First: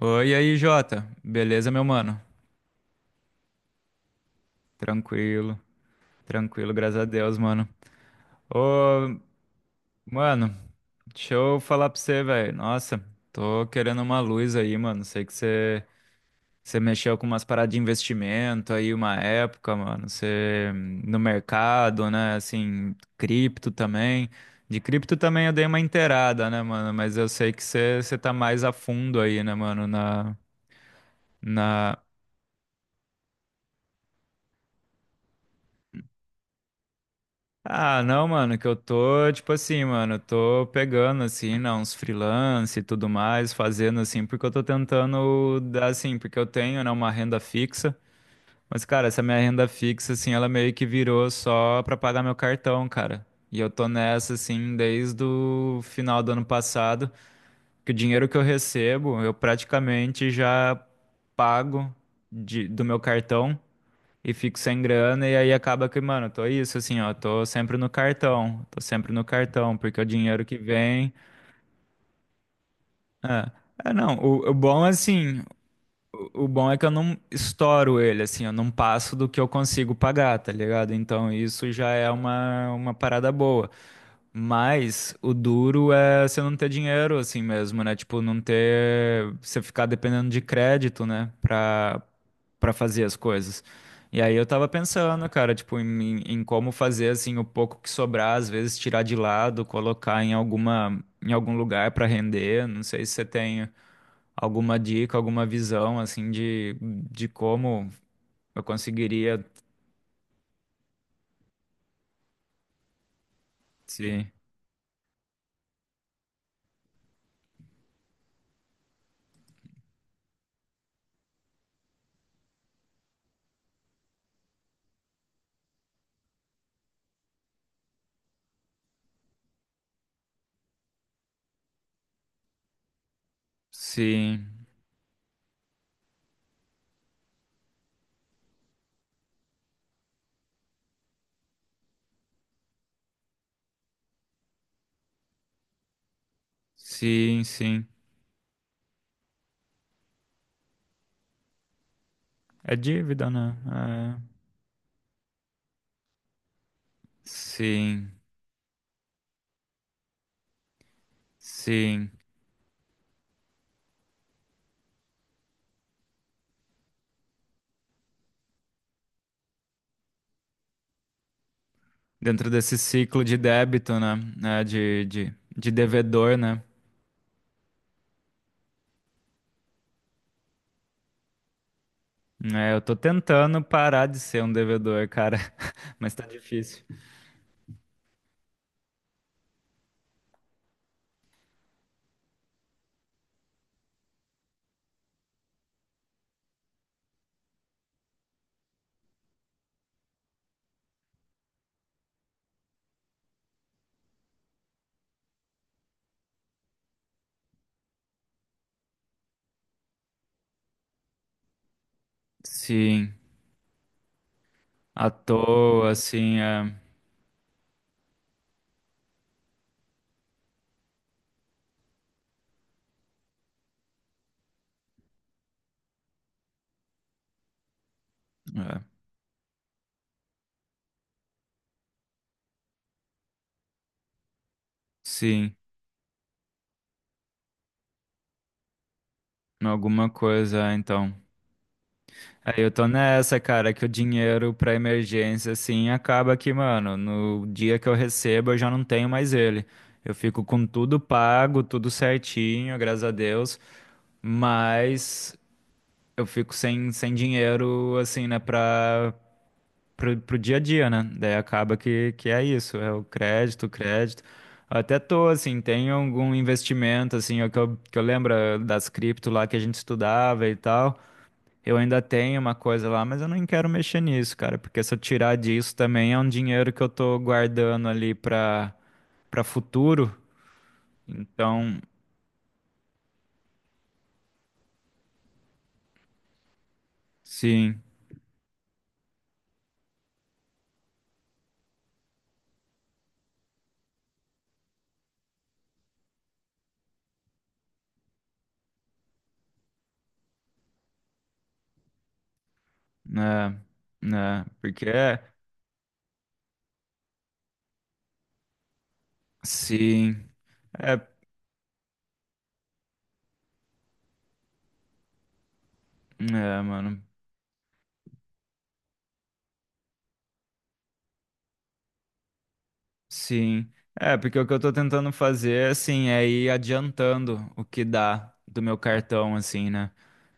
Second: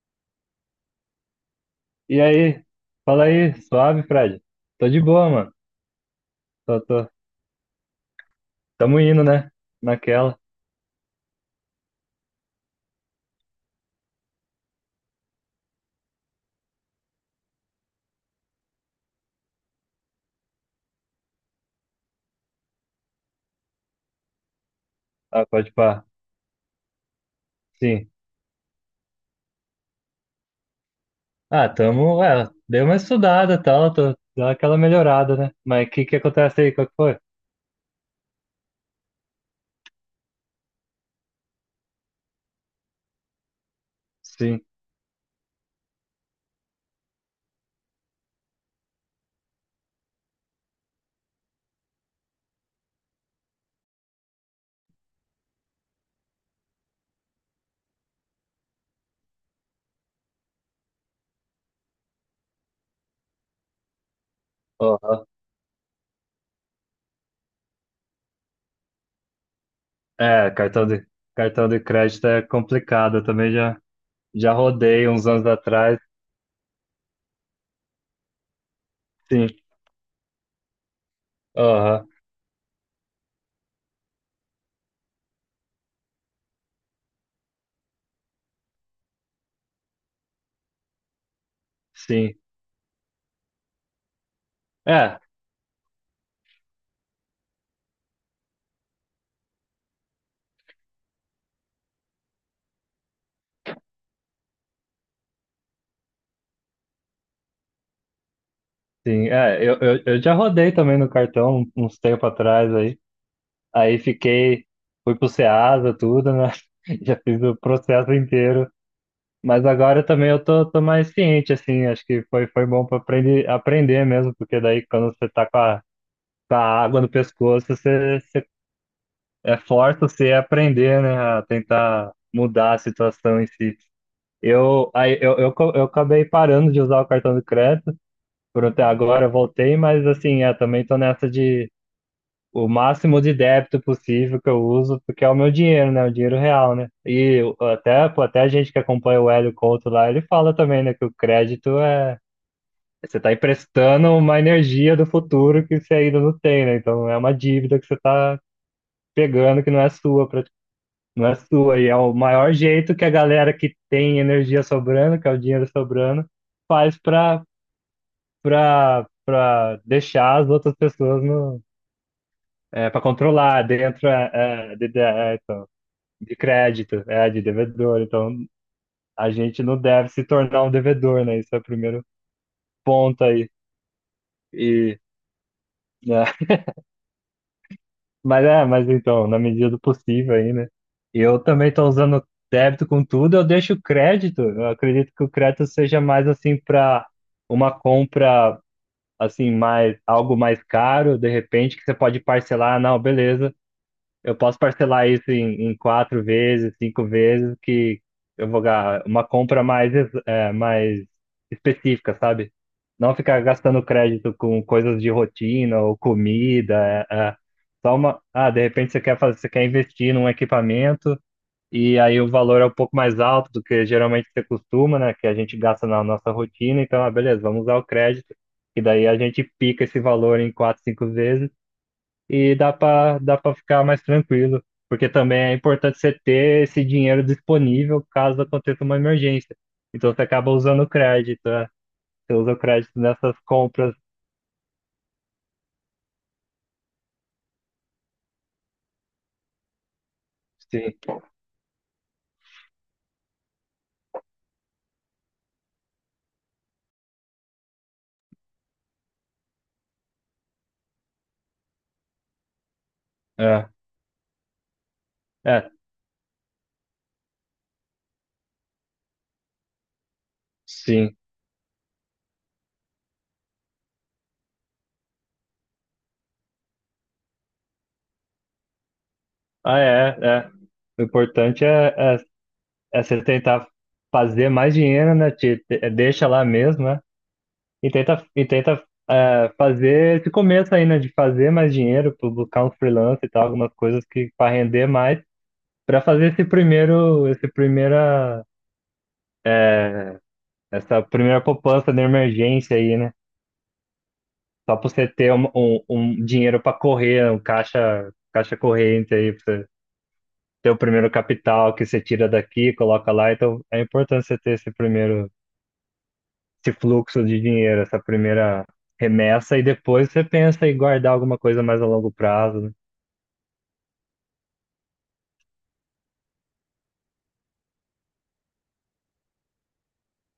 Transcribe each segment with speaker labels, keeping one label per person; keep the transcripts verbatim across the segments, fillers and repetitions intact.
Speaker 1: Oi, e aí, Jota. Beleza, meu mano?
Speaker 2: E aí? Fala aí, suave, Fred? Tô de boa, mano.
Speaker 1: Tranquilo, tranquilo,
Speaker 2: Tô,
Speaker 1: graças a
Speaker 2: tô.
Speaker 1: Deus, mano.
Speaker 2: Tamo
Speaker 1: Ô,
Speaker 2: indo, né? Naquela.
Speaker 1: mano, deixa eu falar pra você, velho. Nossa, tô querendo uma luz aí, mano. Sei que você você mexeu com umas paradas de investimento aí uma época, mano. Você no mercado, né? Assim, cripto também. De cripto
Speaker 2: Ah,
Speaker 1: também eu dei
Speaker 2: pode
Speaker 1: uma
Speaker 2: pá.
Speaker 1: inteirada, né, mano? Mas eu sei que você
Speaker 2: Sim.
Speaker 1: você tá mais a fundo aí, né, mano, na.
Speaker 2: Ah,
Speaker 1: na,
Speaker 2: tamo. É, dei uma estudada e tal, tô, deu aquela melhorada, né? Mas o que que acontece aí? Qual que foi?
Speaker 1: Ah, não, mano, que eu tô, tipo assim, mano, eu tô pegando, assim, né, uns freelance e tudo mais, fazendo, assim, porque eu tô
Speaker 2: Sim.
Speaker 1: tentando dar, assim, porque eu tenho, né, uma renda fixa, mas, cara, essa minha renda fixa, assim, ela meio que virou só pra pagar meu cartão, cara. E eu tô nessa, assim, desde o final do ano passado, que o dinheiro que eu recebo, eu praticamente já pago de- do meu cartão e fico sem
Speaker 2: Aham.
Speaker 1: grana, e aí acaba que, mano, eu tô isso, assim, ó, tô sempre no cartão, tô sempre no cartão, porque é o dinheiro
Speaker 2: É,
Speaker 1: que
Speaker 2: cartão de,
Speaker 1: vem.
Speaker 2: cartão de crédito é complicado. Eu
Speaker 1: É,
Speaker 2: também já,
Speaker 1: é não, o,
Speaker 2: já
Speaker 1: o bom é
Speaker 2: rodei uns
Speaker 1: assim,
Speaker 2: anos atrás.
Speaker 1: o, o bom é que eu não estouro ele, assim, eu não passo do que eu
Speaker 2: Sim.
Speaker 1: consigo pagar, tá ligado? Então isso já
Speaker 2: Aham.
Speaker 1: é uma, uma parada boa. Mas o duro é você não ter dinheiro assim mesmo, né? Tipo, não ter. Você ficar dependendo de crédito, né? Pra,
Speaker 2: Sim.
Speaker 1: para fazer as coisas. E aí eu tava
Speaker 2: É,
Speaker 1: pensando, cara, tipo, em, em como fazer assim o pouco que sobrar, às vezes tirar de lado, colocar em alguma em algum lugar para render. Não sei se você tem alguma dica, alguma visão assim de, de como eu
Speaker 2: sim.
Speaker 1: conseguiria
Speaker 2: É, eu, eu, eu já rodei também no cartão uns tempos atrás aí. Aí
Speaker 1: se
Speaker 2: fiquei, fui pro Ceasa, tudo, né? Já fiz o processo inteiro. Mas agora também eu tô, tô mais ciente, assim, acho que foi, foi bom para aprender, aprender mesmo, porque daí quando você tá com a, com a água no pescoço, você, você é forte você a aprender, né? A tentar mudar a situação em si.
Speaker 1: sim,
Speaker 2: Eu, aí, eu, eu, co- eu acabei parando de usar o cartão de crédito por até agora, eu voltei, mas assim, é, também tô nessa de o máximo de débito possível que eu uso, porque é o meu dinheiro, né? O dinheiro real, né? E
Speaker 1: sim,
Speaker 2: eu-
Speaker 1: sim.
Speaker 2: até, pô, até a gente que acompanha o Hélio Couto lá, ele fala também, né, que o crédito é.
Speaker 1: É
Speaker 2: Você
Speaker 1: dívida,
Speaker 2: está
Speaker 1: né?
Speaker 2: emprestando
Speaker 1: É.
Speaker 2: uma energia do futuro que você ainda não tem, né? Então é uma dívida que você
Speaker 1: Sim,
Speaker 2: está pegando que não é sua, pra- não é sua. E é
Speaker 1: sim.
Speaker 2: o maior jeito que a galera que tem energia sobrando, que é o dinheiro sobrando, faz para para para deixar as outras pessoas no,
Speaker 1: Dentro desse
Speaker 2: é, para
Speaker 1: ciclo de
Speaker 2: controlar
Speaker 1: débito,
Speaker 2: dentro
Speaker 1: né? É,
Speaker 2: é, é, de- de-
Speaker 1: de, de,
Speaker 2: é, então.
Speaker 1: de
Speaker 2: de
Speaker 1: devedor, né?
Speaker 2: crédito, é, de devedor. Então, a gente não deve se tornar um devedor, né? Isso é o primeiro
Speaker 1: É, eu tô
Speaker 2: ponto aí.
Speaker 1: tentando parar de ser um
Speaker 2: E,
Speaker 1: devedor, cara, mas
Speaker 2: né?
Speaker 1: tá difícil.
Speaker 2: Mas é, mas então, na medida do possível aí, né? Eu também estou usando débito com tudo, eu deixo o crédito. Eu acredito que o crédito seja mais assim para uma compra assim mais algo mais caro, de repente que você pode parcelar, "Ah, não, beleza. Eu posso parcelar isso em, em quatro vezes, cinco vezes, que eu vou ganhar uma compra mais, ex- é, mais específica, sabe?
Speaker 1: Sim,
Speaker 2: Não ficar gastando crédito com coisas
Speaker 1: à
Speaker 2: de rotina
Speaker 1: toa,
Speaker 2: ou
Speaker 1: assim, é,
Speaker 2: comida. É, é. Só uma. Ah, de repente você quer fazer, você quer investir num equipamento e aí o valor é um pouco mais alto do que geralmente você costuma, né? Que a gente gasta na nossa rotina. Então, ah, beleza, vamos usar o crédito.
Speaker 1: é,
Speaker 2: E daí a gente pica esse valor em quatro, cinco vezes e dá para dá para ficar mais tranquilo, porque também é
Speaker 1: sim,
Speaker 2: importante você ter esse dinheiro disponível caso aconteça uma emergência.
Speaker 1: alguma
Speaker 2: Então você acaba
Speaker 1: coisa,
Speaker 2: usando o
Speaker 1: então.
Speaker 2: crédito, é. Você usa o
Speaker 1: Aí eu tô
Speaker 2: crédito nessas
Speaker 1: nessa, cara, que o
Speaker 2: compras.
Speaker 1: dinheiro pra emergência, assim, acaba que, mano, no dia que eu recebo eu já não tenho mais ele. Eu fico com
Speaker 2: Sim,
Speaker 1: tudo pago, tudo certinho, graças a Deus, mas eu fico sem, sem dinheiro, assim, né, pra pro, pro dia a dia, né? Daí acaba que, que é isso, é o crédito,
Speaker 2: é,
Speaker 1: o crédito. Até tô, assim,
Speaker 2: é,
Speaker 1: tem algum investimento, assim, é o que eu, que eu lembro eh, das cripto lá que a gente estudava e tal.
Speaker 2: sim.
Speaker 1: Eu ainda tenho uma coisa lá, mas eu não quero mexer nisso, cara, porque se eu tirar disso também é um dinheiro que eu tô guardando ali pra, pra
Speaker 2: Ah,
Speaker 1: futuro.
Speaker 2: é, é. O importante
Speaker 1: Então,
Speaker 2: é, é, é você tentar fazer mais dinheiro, né? Te, te- é, deixa lá mesmo, né?
Speaker 1: sim,
Speaker 2: E tenta, e tenta é, fazer esse começo aí, né? De fazer mais dinheiro, pu- buscar um freelance e tal, algumas coisas que para render mais. Para fazer esse primeiro, esse primeira, essa primeira poupança de emergência aí, né?
Speaker 1: né, né,
Speaker 2: Só
Speaker 1: porque
Speaker 2: para você
Speaker 1: é,
Speaker 2: ter um, um, um dinheiro para correr, um caixa, caixa corrente aí, para você
Speaker 1: sim,
Speaker 2: ter o
Speaker 1: é,
Speaker 2: primeiro capital que você tira daqui, coloca lá. Então é importante você ter esse primeiro,
Speaker 1: é,
Speaker 2: esse
Speaker 1: mano.
Speaker 2: fluxo de dinheiro, essa primeira remessa, e depois você pensa em guardar alguma coisa mais a longo prazo, né?
Speaker 1: Sim. É, porque o que eu tô tentando fazer, assim, é ir adiantando o que dá do meu cartão, assim, né?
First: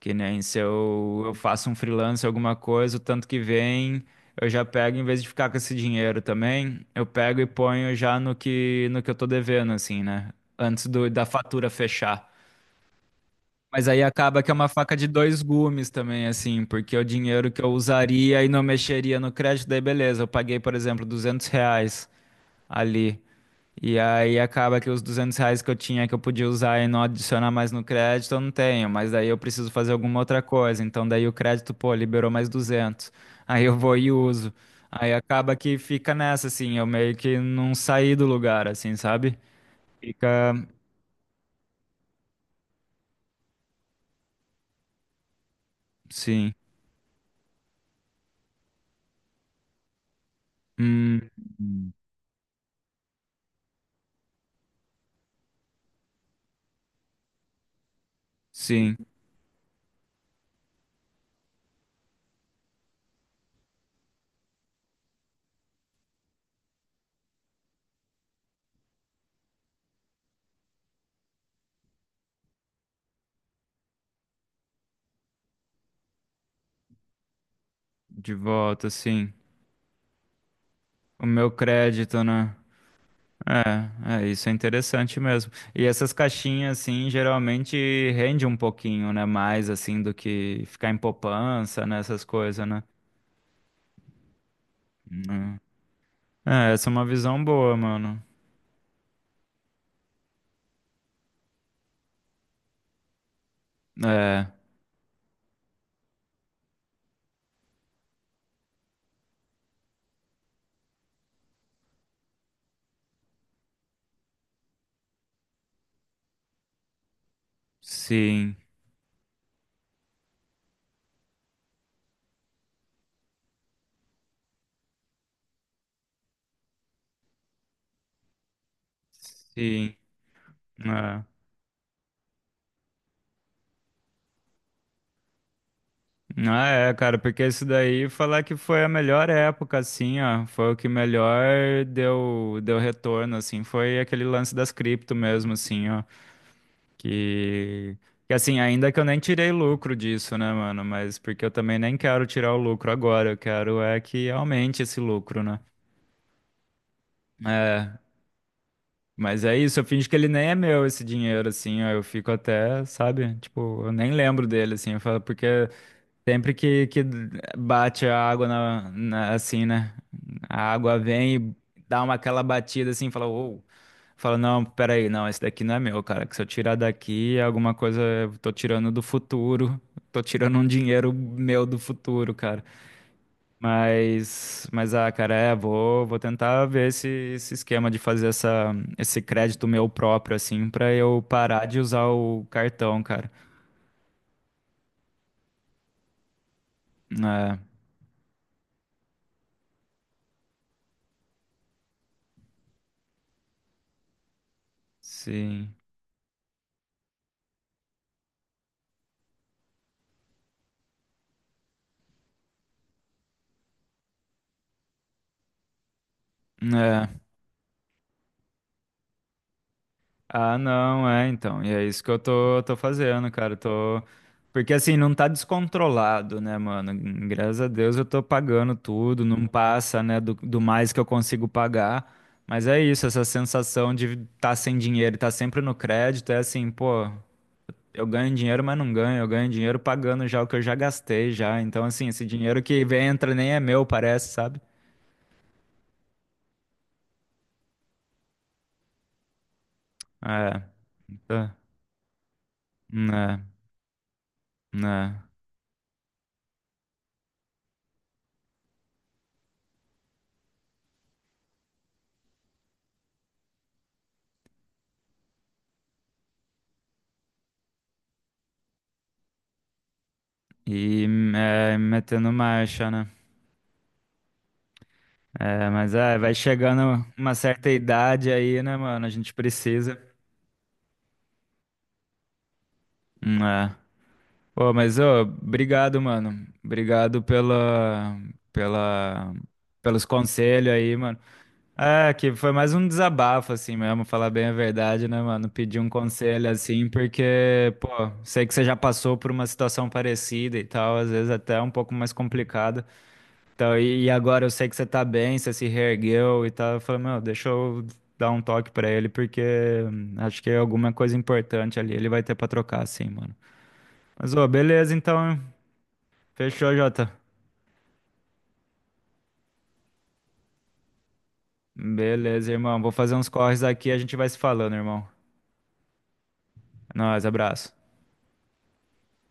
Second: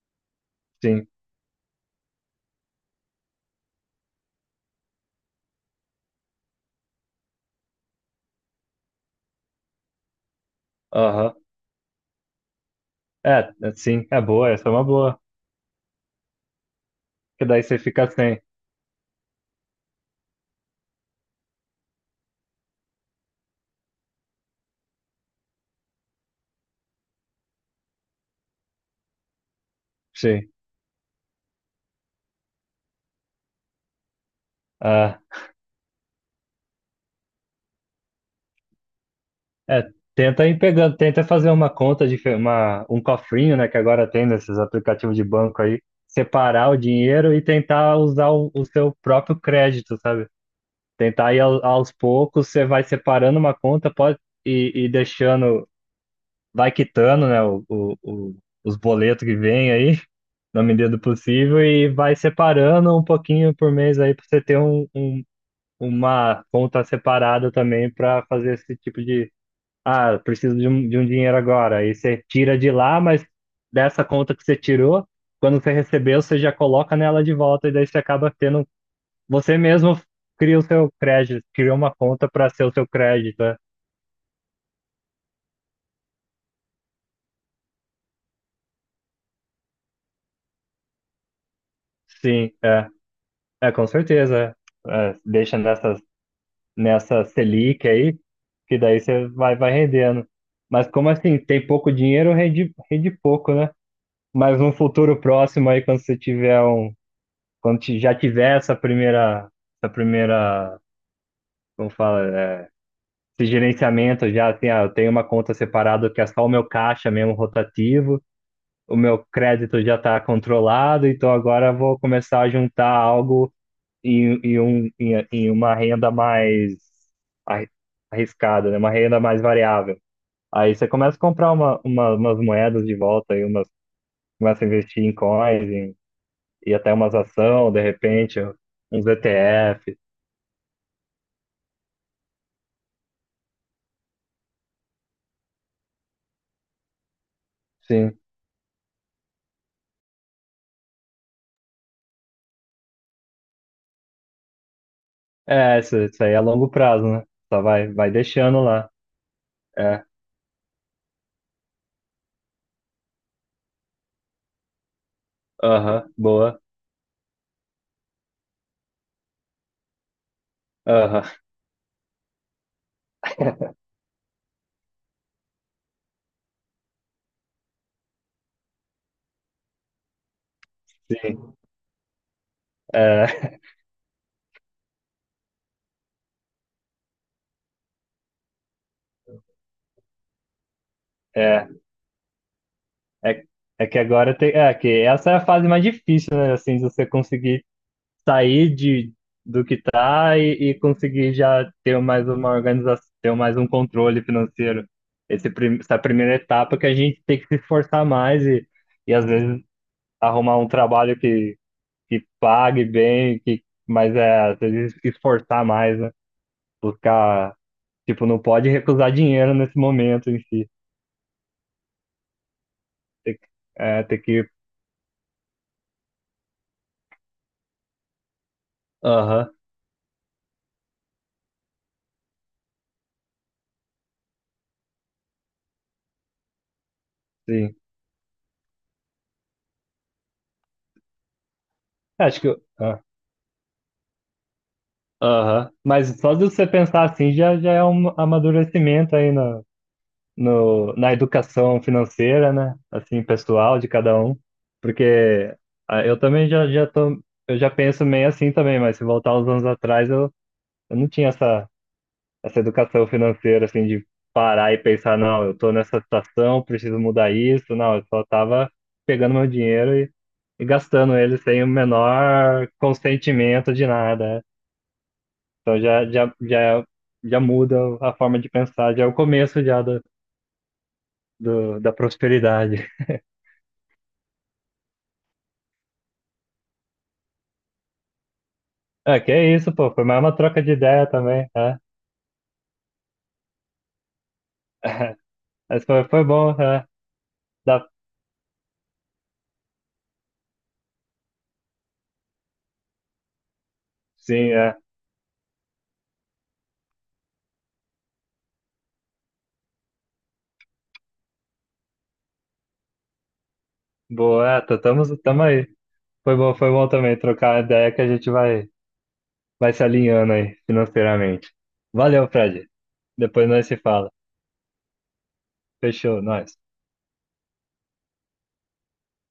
Speaker 1: Que nem se
Speaker 2: Sim.
Speaker 1: eu, eu faço um freelance, alguma coisa, o tanto que vem, eu já pego, em vez de ficar com esse dinheiro também, eu pego e ponho já no que, no que eu tô devendo, assim, né? Antes do, da
Speaker 2: Aham.
Speaker 1: fatura fechar.
Speaker 2: É,
Speaker 1: Mas aí
Speaker 2: sim, é
Speaker 1: acaba que
Speaker 2: boa,
Speaker 1: é uma
Speaker 2: essa é uma
Speaker 1: faca de
Speaker 2: boa.
Speaker 1: dois gumes também, assim, porque o
Speaker 2: Que
Speaker 1: dinheiro que
Speaker 2: daí
Speaker 1: eu
Speaker 2: você fica sem.
Speaker 1: usaria e não mexeria no crédito, daí beleza, eu paguei, por exemplo, duzentos reais ali. E aí acaba que os duzentos reais que eu tinha que eu podia usar e não adicionar mais no crédito, eu não tenho, mas daí eu preciso fazer alguma outra
Speaker 2: Sim.
Speaker 1: coisa. Então daí o crédito, pô, liberou mais duzentos. Aí eu vou e uso. Aí
Speaker 2: Ah,
Speaker 1: acaba que fica nessa, assim, eu meio que não saí do lugar, assim, sabe?
Speaker 2: é, tenta
Speaker 1: Fica,
Speaker 2: ir pegando, tenta fazer uma conta de uma, um cofrinho, né, que agora tem nesses aplicativos de banco aí,
Speaker 1: sim.
Speaker 2: separar o dinheiro e tentar usar o, o seu próprio crédito, sabe?
Speaker 1: Hum,
Speaker 2: Tentar ir ao- aos poucos, você vai separando uma conta, pode e, e deixando, vai quitando, né, o, o, o- os
Speaker 1: sim,
Speaker 2: boletos que vem aí, na medida do possível, e vai separando um pouquinho por mês aí para você ter um, um- uma conta separada também para fazer esse tipo ah, preciso de um, de um dinheiro agora. Aí você tira de lá, mas dessa conta que você tirou, quando você recebeu, você já coloca nela de volta e daí você
Speaker 1: de
Speaker 2: acaba tendo.
Speaker 1: volta, sim.
Speaker 2: Você mesmo cria o seu
Speaker 1: O
Speaker 2: crédito,
Speaker 1: meu
Speaker 2: cria uma
Speaker 1: crédito,
Speaker 2: conta para
Speaker 1: né?
Speaker 2: ser o seu crédito. É.
Speaker 1: É, é, isso é interessante mesmo. E essas caixinhas, assim, geralmente rende um pouquinho, né? Mais, assim, do que ficar em poupança, né? Essas
Speaker 2: Sim,
Speaker 1: coisas, né?
Speaker 2: é, é com certeza. É, deixa
Speaker 1: Hum.
Speaker 2: nessa,
Speaker 1: É, essa é uma
Speaker 2: nessa
Speaker 1: visão boa,
Speaker 2: Selic aí,
Speaker 1: mano.
Speaker 2: que daí você vai, vai rendendo. Mas como assim, tem pouco dinheiro, rende, rende pouco, né?
Speaker 1: É,
Speaker 2: Mas no futuro próximo aí, quando você tiver um quando ti- já tiver essa primeira, essa primeira, como fala, é, esse gerenciamento já, assim, ah, eu tenho uma conta separada que é só o meu caixa mesmo rotativo,
Speaker 1: sim,
Speaker 2: o meu crédito já está controlado, então agora eu vou começar a juntar algo em, em, um, em, em uma renda mais arri- arriscada, né? Uma renda mais
Speaker 1: sim.
Speaker 2: variável. Aí você começa a
Speaker 1: É.
Speaker 2: comprar uma, uma- umas moedas de volta, aí umas, começa a investir em coins em-
Speaker 1: Ah,
Speaker 2: e até
Speaker 1: é,
Speaker 2: umas
Speaker 1: cara, porque isso
Speaker 2: ações, de
Speaker 1: daí,
Speaker 2: repente,
Speaker 1: falar que foi a
Speaker 2: uns
Speaker 1: melhor época,
Speaker 2: E T F.
Speaker 1: assim, ó, foi o que melhor deu, deu retorno, assim, foi aquele lance das cripto mesmo, assim, ó. Que,
Speaker 2: Sim.
Speaker 1: que assim, ainda que eu nem tirei lucro disso, né, mano? Mas porque eu também nem quero tirar o lucro agora, eu quero é que aumente esse lucro, né?
Speaker 2: É, isso, isso aí é a longo prazo, né? Só vai,
Speaker 1: É,
Speaker 2: vai deixando lá.
Speaker 1: mas é isso, eu
Speaker 2: É,
Speaker 1: finjo que ele nem é meu esse dinheiro, assim, ó, eu fico até, sabe? Tipo, eu nem lembro dele, assim, eu falo, porque
Speaker 2: aham,
Speaker 1: sempre
Speaker 2: boa.
Speaker 1: que, que bate a água na, na- assim, né? A água
Speaker 2: Aham,
Speaker 1: vem e dá uma aquela batida assim, fala, uou. Fala, não, peraí, não, esse daqui não é meu, cara. Que se eu tirar daqui, é alguma coisa eu tô tirando do futuro. Tô tirando um dinheiro
Speaker 2: sim.
Speaker 1: meu do futuro, cara.
Speaker 2: É,
Speaker 1: Mas, mas ah, cara, é, vou, vou tentar ver esse, esse esquema de fazer essa, esse crédito meu próprio, assim, pra eu parar
Speaker 2: é,
Speaker 1: de usar o cartão, cara.
Speaker 2: é, é que agora tem. É, que essa é a fase mais difícil, né? Assim, de você
Speaker 1: É,
Speaker 2: conseguir sair de, do que tá e, e conseguir já ter mais uma organização, ter mais um controle financeiro. Esse,
Speaker 1: sim.
Speaker 2: prim- essa primeira etapa que a gente tem que se esforçar mais e, e às vezes arrumar um trabalho que, que pague bem, que, mas é, às vezes esforçar mais, né?
Speaker 1: É.
Speaker 2: Buscar, tipo, não pode recusar dinheiro nesse momento em
Speaker 1: Ah,
Speaker 2: si.
Speaker 1: não, é, então. E é isso que eu tô, tô fazendo,
Speaker 2: Tem que,
Speaker 1: cara. Eu tô...
Speaker 2: é, tem que,
Speaker 1: Porque assim, não tá descontrolado, né, mano? Graças a Deus eu tô pagando tudo, não
Speaker 2: aham,
Speaker 1: passa, né, do, do mais que eu consigo pagar. Mas é isso, essa sensação de tá sem dinheiro, e tá sempre no crédito, é assim, pô,
Speaker 2: sim.
Speaker 1: eu ganho dinheiro, mas não ganho. Eu ganho dinheiro pagando já o que eu já gastei já. Então, assim,
Speaker 2: É,
Speaker 1: esse
Speaker 2: acho que,
Speaker 1: dinheiro
Speaker 2: eu-
Speaker 1: que
Speaker 2: ah,
Speaker 1: vem, entra nem é meu, parece, sabe?
Speaker 2: aham. Mas só de você pensar assim já, já é um amadurecimento aí na,
Speaker 1: É,
Speaker 2: no, na
Speaker 1: tá,
Speaker 2: educação financeira, né? Assim,
Speaker 1: né,
Speaker 2: pessoal de cada um.
Speaker 1: né.
Speaker 2: Porque ah, eu também já, já tô, eu já penso meio assim também, mas se voltar uns anos atrás, eu, eu não tinha essa. essa educação financeira, assim, de parar e pensar, não, eu tô nessa situação, preciso mudar isso. Não, eu só tava pegando meu dinheiro e, e
Speaker 1: E
Speaker 2: gastando ele sem o
Speaker 1: é, metendo
Speaker 2: menor
Speaker 1: marcha, né?
Speaker 2: consentimento de nada. Né?
Speaker 1: É,
Speaker 2: Então
Speaker 1: mas
Speaker 2: já,
Speaker 1: é,
Speaker 2: já,
Speaker 1: vai
Speaker 2: já,
Speaker 1: chegando uma
Speaker 2: já
Speaker 1: certa
Speaker 2: muda a
Speaker 1: idade
Speaker 2: forma de
Speaker 1: aí, né,
Speaker 2: pensar, já
Speaker 1: mano?
Speaker 2: é
Speaker 1: A
Speaker 2: o
Speaker 1: gente
Speaker 2: começo já
Speaker 1: precisa.
Speaker 2: do, do- da prosperidade.
Speaker 1: Hum, É. Pô, mas ô, obrigado, mano. Obrigado pela,
Speaker 2: É,
Speaker 1: pela,
Speaker 2: que é isso, pô,
Speaker 1: pelos
Speaker 2: foi mais uma troca
Speaker 1: conselhos
Speaker 2: de
Speaker 1: aí,
Speaker 2: ideia
Speaker 1: mano.
Speaker 2: também, é.
Speaker 1: É, que foi mais um desabafo, assim mesmo, falar bem a verdade, né, mano? Pedir
Speaker 2: Mas
Speaker 1: um
Speaker 2: foi, foi
Speaker 1: conselho
Speaker 2: bom, é.
Speaker 1: assim, porque,
Speaker 2: Dá,
Speaker 1: pô, sei que você já passou por uma situação parecida e tal, às vezes até um pouco mais complicada. Então, e e agora eu
Speaker 2: sim,
Speaker 1: sei que
Speaker 2: é.
Speaker 1: você tá bem, você se reergueu e tá, eu falei, meu, deixa eu dar um toque pra ele, porque hum, acho que é alguma coisa importante ali, ele vai ter pra trocar, assim, mano. Mas, ô,
Speaker 2: Boa, é, tá-
Speaker 1: beleza,
Speaker 2: tamo,
Speaker 1: então,
Speaker 2: tamo aí. Foi bom, foi
Speaker 1: fechou,
Speaker 2: bom
Speaker 1: Jota.
Speaker 2: também trocar a ideia que a gente vai. Vai se alinhando aí financeiramente. Valeu,
Speaker 1: Beleza,
Speaker 2: Fred.
Speaker 1: irmão, vou fazer uns
Speaker 2: Depois
Speaker 1: corres
Speaker 2: nós se
Speaker 1: aqui, e a
Speaker 2: fala.
Speaker 1: gente vai se falando, irmão.
Speaker 2: Fechou, nós.
Speaker 1: É nóis, abraço.